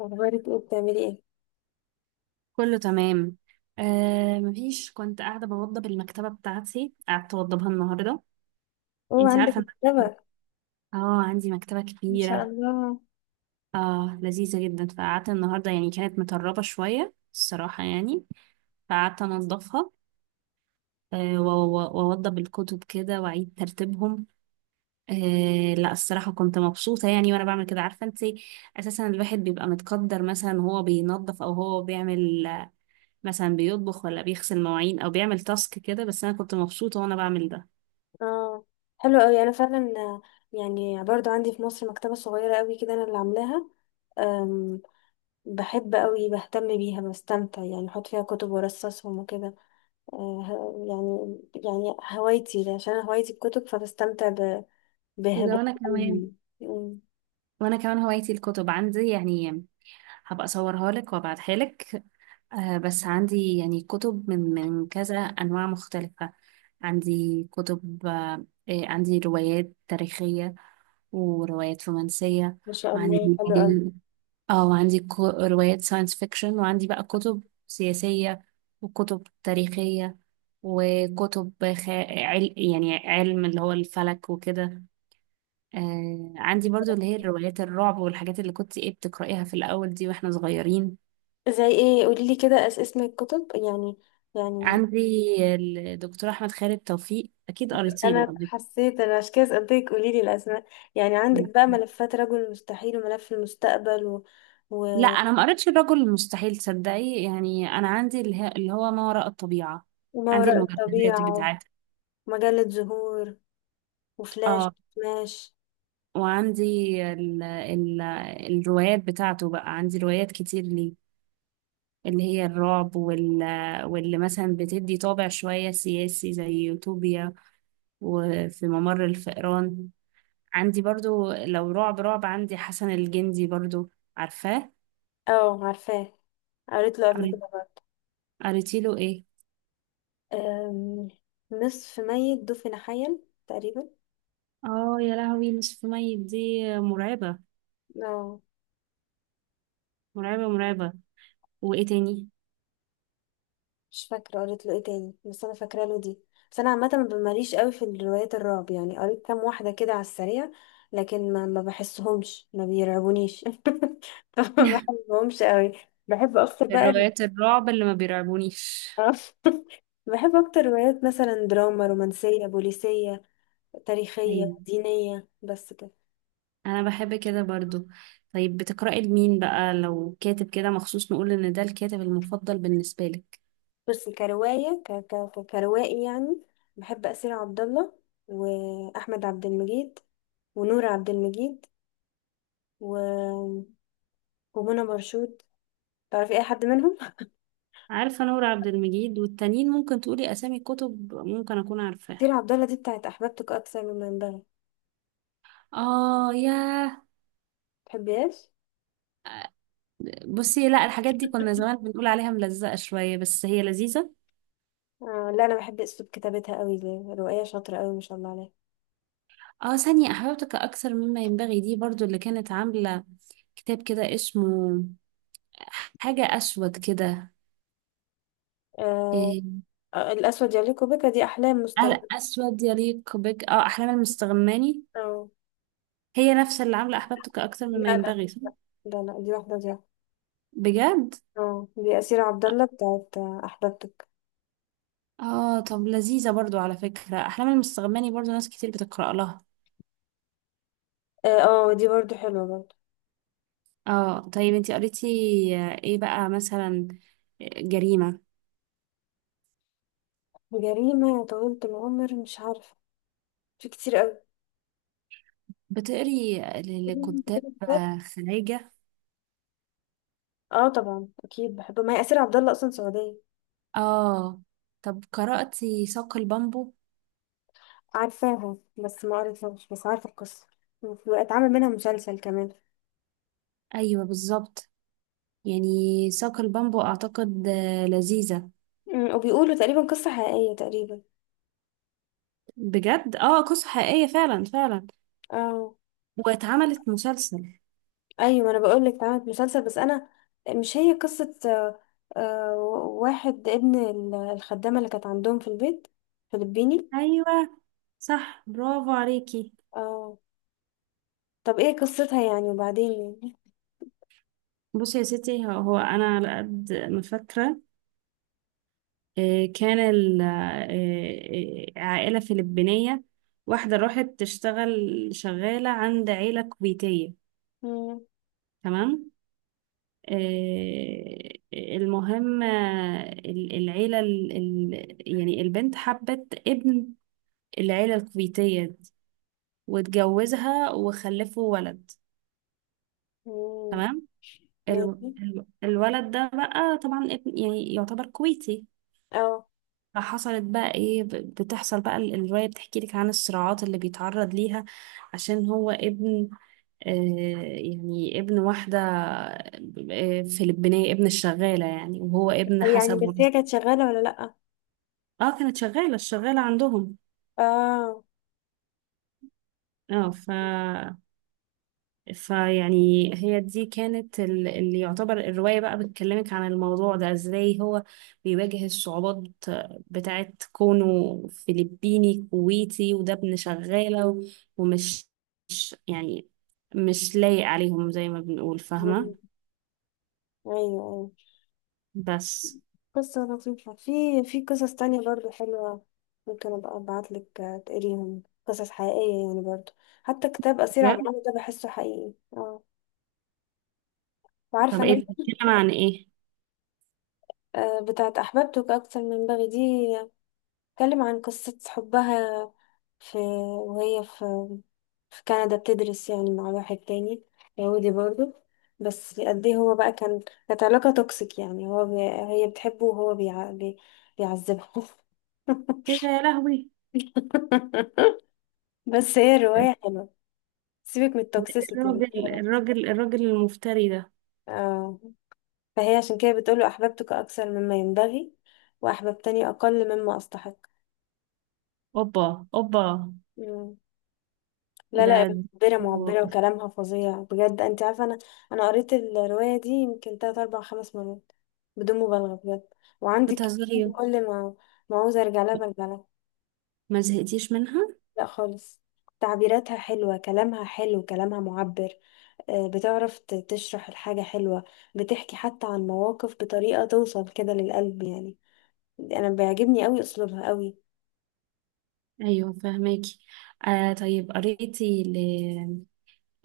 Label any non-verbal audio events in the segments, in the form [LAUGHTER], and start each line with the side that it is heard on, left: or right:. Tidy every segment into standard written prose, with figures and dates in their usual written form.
left: اخبارك ايه؟ بتعملي ايه؟
right: كله تمام. مفيش كنت قاعدة بوضب المكتبة بتاعتي، قعدت أوضبها النهاردة.
left: اوه
right: انتي
left: عندك
right: عارفة ان
left: مكتبة؟
right: اه، عندي مكتبة
left: ان شاء
right: كبيرة،
left: الله.
right: اه لذيذة جدا. فقعدت النهاردة، يعني كانت مطربة شوية الصراحة يعني. فقعدت أنضفها، وأوضب الكتب كده وأعيد ترتيبهم. لا الصراحة كنت مبسوطة يعني وأنا بعمل كده، عارفة انتي؟ أساسا الواحد بيبقى متقدر مثلا وهو بينظف أو هو بيعمل، مثلا بيطبخ ولا بيغسل مواعين او بيعمل تاسك كده، بس انا كنت مبسوطه وانا بعمل ده.
left: اه حلو قوي. انا فعلا يعني برضو عندي في مصر مكتبة صغيرة قوي كده انا اللي عاملاها. أم بحب قوي، بهتم بيها، بستمتع، يعني بحط فيها كتب وارصصهم وكده. آه، ه- يعني يعني هوايتي ده، عشان أنا هوايتي الكتب،
right: ايه
left: بها
right: ده؟ وانا كمان
left: بهم مم.
right: وانا كمان هوايتي الكتب عندي يعني. هبقى اصورها لك وابعتها لك. بس عندي يعني كتب من كذا انواع مختلفه. عندي كتب عندي روايات تاريخيه وروايات رومانسيه.
left: ما شاء الله،
right: وعندي،
left: حلو قوي.
right: اه وعندي روايات ساينس فيكشن، وعندي بقى كتب سياسية وكتب تاريخية، وكتب يعني علم اللي هو الفلك وكده. عندي برضو اللي هي الروايات الرعب والحاجات اللي كنت ايه بتقرأيها في الأول دي واحنا صغيرين.
left: زي ايه؟ قولي لي كده، اسم الكتب يعني. يعني
right: عندي الدكتور أحمد خالد توفيق، أكيد قريتي له
left: انا
right: قبل
left: حسيت، انا عشان كده سألتك، قولي لي الاسماء يعني. عندك
right: كده.
left: بقى ملفات رجل المستحيل وملف المستقبل و...
right: لا
left: و...
right: أنا ما قريتش الرجل المستحيل تصدقي، يعني أنا عندي اللي هو ما وراء الطبيعة،
left: وما
right: عندي
left: وراء
right: المجلدات
left: الطبيعة،
right: بتاعتها.
left: ومجلة زهور، وفلاش،
right: اه،
left: ماش.
right: وعندي ال ال الروايات بتاعته بقى. عندي روايات كتير ليه اللي هي الرعب واللي مثلا بتدي طابع شوية سياسي زي يوتوبيا وفي ممر الفئران. عندي برضو لو رعب رعب عندي حسن الجندي برضو، عارفاه؟
left: اه عارفاه، قريت له قبل
right: قري-
left: كده برضه.
right: قريتي له ايه؟
left: أم... نصف ميت، دفن حيا، تقريبا.
right: اه يا لهوي، نصف ميت دي مرعبة.
left: اه
right: مرعبة مرعبة. وايه تاني؟
left: مش فاكرة قريت له ايه تاني، بس انا فاكرة له دي. بس انا عامة ما ماليش قوي في الروايات الرعب يعني، قريت كام واحدة كده على السريع، لكن ما بحسهمش، ما بيرعبونيش [LAUGHS] ما
right: [LAUGHS]
left: بحبهمش قوي. بحب اكتر بقى ال-
right: الروايات الرعب اللي ما بيرعبونيش؟
left: [LAUGHS] آه. بحب اكتر روايات مثلا دراما، رومانسية، بوليسية، تاريخية،
right: ايوه،
left: دينية، بس كده.
right: انا بحب كده برضو. طيب بتقرأي لمين بقى لو كاتب كده مخصوص، نقول ان ده الكاتب المفضل بالنسبة لك؟
left: بس كرواية ك... ك... ك- كروائي يعني، بحب أسير عبد الله، وأحمد عبد المجيد، ونور عبد المجيد، ومنى مرشود. تعرفي اي حد منهم؟
right: عارفة نور عبد المجيد والتانيين ممكن تقولي اسامي كتب ممكن اكون
left: كتير
right: عارفاها.
left: عبد الله دي بتاعت احببتك اكثر مما ينبغي.
right: اه ياه.
left: تحبيهاش؟
right: بصي، لا الحاجات دي كنا زمان بنقول عليها ملزقة شوية، بس هي لذيذة.
left: آه لا، انا بحب اسلوب كتابتها قوي دي، روائيه شاطره قوي ما شاء الله عليها.
right: اه، ثانية احببتك اكثر مما ينبغي دي برضو اللي كانت عاملة كتاب كده اسمه حاجة اسود كده.
left: آه.
right: إيه،
left: الاسود يليق بك دي احلام
right: قلق
left: مستغرب.
right: اسود يليق بك، احلام المستغماني.
left: اه.
right: هي نفسها اللي عاملة أحبابتك أكتر مما
left: لا لا
right: ينبغي، صح؟
left: لا لا دي واحده دي واحدة.
right: بجد؟
left: اه دي اسير عبد الله بتاعت احببتك.
right: اه، طب لذيذة برضو على فكرة، أحلام المستغماني برضو ناس كتير بتقرأ لها.
left: اه دي برضو حلوه برضو.
right: اه، طيب انتي قريتي ايه بقى مثلا؟ آه، جريمة؟
left: جريمه يا طويله العمر مش عارفه، في كتير قوي.
right: بتقري لكتاب
left: [LAUGHS]
right: خلايجة؟
left: اه طبعا اكيد بحبه، ما هي اسير عبد الله اصلا سعوديه.
right: اه، طب قرأتي ساق البامبو؟
left: عارفاها بس ما قريتهاش، بس عارفة القصة، اتعمل منها مسلسل كمان.
right: ايوه بالظبط. يعني ساق البامبو اعتقد لذيذة.
left: وبيقولوا تقريبا قصة حقيقية تقريبا.
right: بجد، اه قصة حقيقية فعلا فعلا.
left: اه
right: واتعملت مسلسل.
left: ايوه، ما انا بقول لك اتعملت مسلسل، بس انا مش هي قصة آه، واحد ابن الخدامة اللي كانت عندهم في البيت، فلبيني.
right: ايوه، صح، برافو عليكي.
left: اه طب ايه قصتها يعني وبعدين يعني؟
right: بصي يا ستي، هو انا على قد ما فاكره. إيه، كان ال- إيه، إيه، عائله فلبينيه، واحده راحت تشتغل شغاله عند عيله كويتيه،
left: مم،
right: تمام؟ إيه، المهم العيله، يعني البنت حبت ابن العيله الكويتيه دي واتجوزها وخلفوا ولد،
left: مم،
right: تمام.
left: ماشي.
right: الولد ده بقى طبعا يعني يعتبر كويتي.
left: اه
right: فحصلت بقى ايه، بتحصل بقى الرواية بتحكي لك عن الصراعات اللي بيتعرض ليها عشان هو ابن، آه، يعني ابن واحدة آه، فلبينية، ابن الشغالة يعني، وهو ابن
left: طب يعني
right: حسب
left: بس هي
right: ورثة.
left: كانت شغالة ولا لأ؟
right: اه كانت شغالة الشغالة عندهم.
left: اه
right: اه. فيعني هي دي كانت اللي يعتبر الرواية بقى بتكلمك عن الموضوع ده ازاي هو بيواجه الصعوبات بتاعت كونه فلبيني كويتي، وده ابن شغالة ومش مش يعني مش لايق عليهم زي ما بنقول، فاهمة؟
left: مم، ايوه، أيوة.
right: بس.
left: قصة لطيفة. في في قصص تانية برضو حلوة، ممكن أبقى أبعتلك تقريهم، قصص حقيقية يعني برضو. حتى كتاب أسير عبد
right: بجد؟
left: العزيز ده بحسه حقيقي، اه،
right: طب
left: وعارفة
right: ايه
left: ناس.
right: بتتكلم عن ايه؟
left: بتاعت أحببتك أكتر من بغي دي، بتتكلم عن قصة حبها في، وهي في، في كندا بتدرس يعني، مع واحد تاني يهودي برضو، بس قد ايه هو بقى كان، كانت علاقة توكسيك يعني، هو هي بتحبه، وهو بيعذبها.
right: ايه ده يا لهوي!
left: [LAUGHS] بس هي الرواية حلوة، سيبك من التوكسيسيتي اللي
right: الراجل
left: فيها.
right: الراجل الراجل المفتري ده!
left: اه، فهي عشان كده بتقوله أحببتك أكثر مما ينبغي، وأحببتني أقل مما أستحق.
right: اوبا اوبا.
left: مم. لا لا،
right: ده.
left: معبرة معبرة، وكلامها فظيع بجد. أنت عارفة، أنا أنا قريت الرواية دي يمكن تلات أربع خمس مرات، بدون مبالغة بجد. وعندي ك-
right: بتهزري؟
left: كل ما عاوزة أرجع لها برجع لها.
right: ما زهقتيش منها؟
left: لا خالص، تعبيراتها حلوة، كلامها حلو، كلامها معبر. بتعرف تشرح الحاجة حلوة، بتحكي حتى عن مواقف بطريقة توصل كده للقلب يعني، أنا بيعجبني قوي أسلوبها قوي.
right: ايوه، فهماكي. آه، طيب قريتي ل...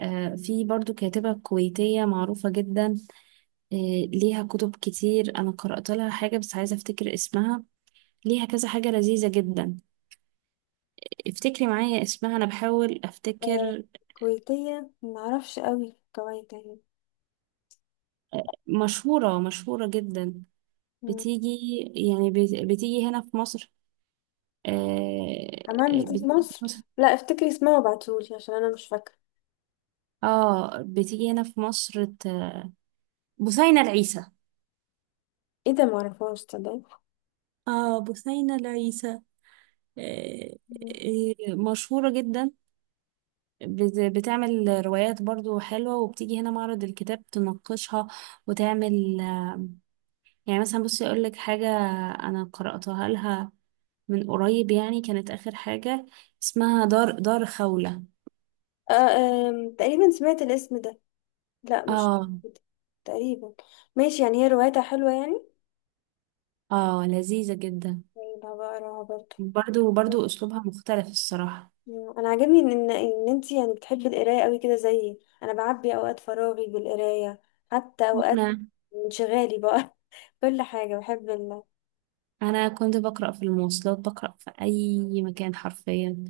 right: آه في برضو كاتبة كويتية معروفة جدا، آه، ليها كتب كتير. انا قرأت لها حاجة بس عايزة افتكر اسمها، ليها كذا حاجة لذيذة جدا. افتكري معايا اسمها، انا بحاول
left: آه،
right: افتكر.
left: كويتية معرفش قوي كويت يعني.
right: مشهورة مشهورة جدا.
left: مم.
right: بتيجي، يعني بتيجي هنا في مصر. آه.
left: كمان بتيجي
right: بتيجي في
left: مصر؟
right: مصر.
left: لا افتكري اسمها وابعتهولي عشان أنا مش فاكرة.
right: اه بتيجي هنا في مصر بثينة العيسى.
left: ايه ده معرفهاش تصدقي.
right: اه، بثينة العيسى، آه،
left: مم.
right: مشهورة جدا. بتعمل روايات برضو حلوة، وبتيجي هنا معرض الكتاب تناقشها وتعمل، يعني مثلا بصي أقول لك حاجة. أنا قرأتها لها من قريب يعني، كانت آخر حاجة. اسمها دار خولة.
left: آه، آم، تقريبا سمعت الاسم ده. لا مش
right: اه.
left: تقريبا، ماشي يعني، هي روايتها حلوة يعني؟
right: اه لذيذة جدا.
left: طيب هبقى اقراها برضه.
right: برضو برضو أسلوبها مختلف الصراحة.
left: انا عاجبني ان ان إن انتي يعني بتحبي القرايه قوي كده زيي، انا بعبي اوقات فراغي بالقرايه، حتى اوقات
right: وأنا
left: انشغالي بقى. [LAUGHS] كل حاجه بحب ال...
right: أنا كنت بقرأ في المواصلات، بقرأ في أي مكان حرفيا.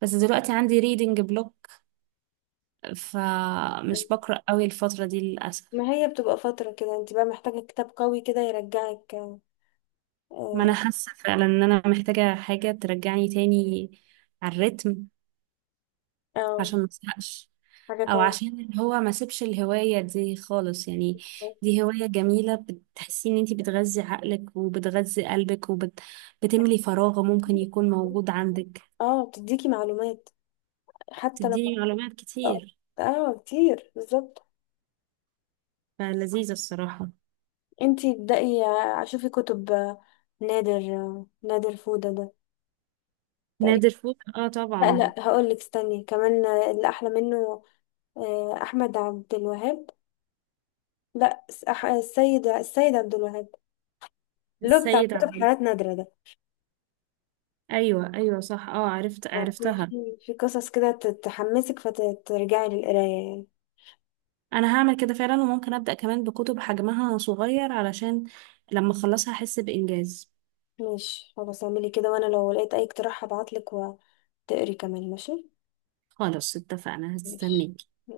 right: بس دلوقتي عندي ريدنج بلوك، فمش بقرأ قوي الفترة دي للأسف.
left: ما هي بتبقى فتره كده، انتي بقى محتاجه كتاب قوي كده يرجعك.
right: ما أنا
left: اه
right: حاسة فعلا إن أنا محتاجة حاجة ترجعني تاني على الريتم،
left: آه،
right: عشان ما أزهقش،
left: حاجه
right: أو
left: قويه.
right: عشان اللي هو ما سيبش الهواية دي خالص يعني. دي هواية جميلة، بتحسي إن أنتي بتغذي عقلك وبتغذي قلبك وبتملي فراغ ممكن يكون موجود عندك.
left: اه بتديكي معلومات، حتى لو،
right: تديني معلومات
left: اه
right: كتير،
left: كتير بالظبط.
right: فلذيذة الصراحة.
left: انتي ابدأي شوفي كتب، نادر فودة ده.
right: نادر فوق، اه طبعا.
left: لا لا هقول لك استني كمان، اللي احلى منه، آه، احمد عبد الوهاب لا س- أح- السيد السيد عبد الوهاب، اللي هو بتاع
right: السيد
left: كتب
right: عبد.
left: حالات نادرة ده.
right: أيوة أيوة صح، اه، عرفتها.
left: في في قصص كده تحمسك فترجعي للقراية يعني.
right: انا هعمل كده فعلا، وممكن ابدا كمان بكتب حجمها صغير علشان لما اخلصها احس بانجاز.
left: ماشي خلاص، اعملي كده، وانا لو لقيت اي اقتراح هبعتلك وتقري كمان، ماشي.
right: خلاص اتفقنا،
left: ماشي.
right: هستنيك.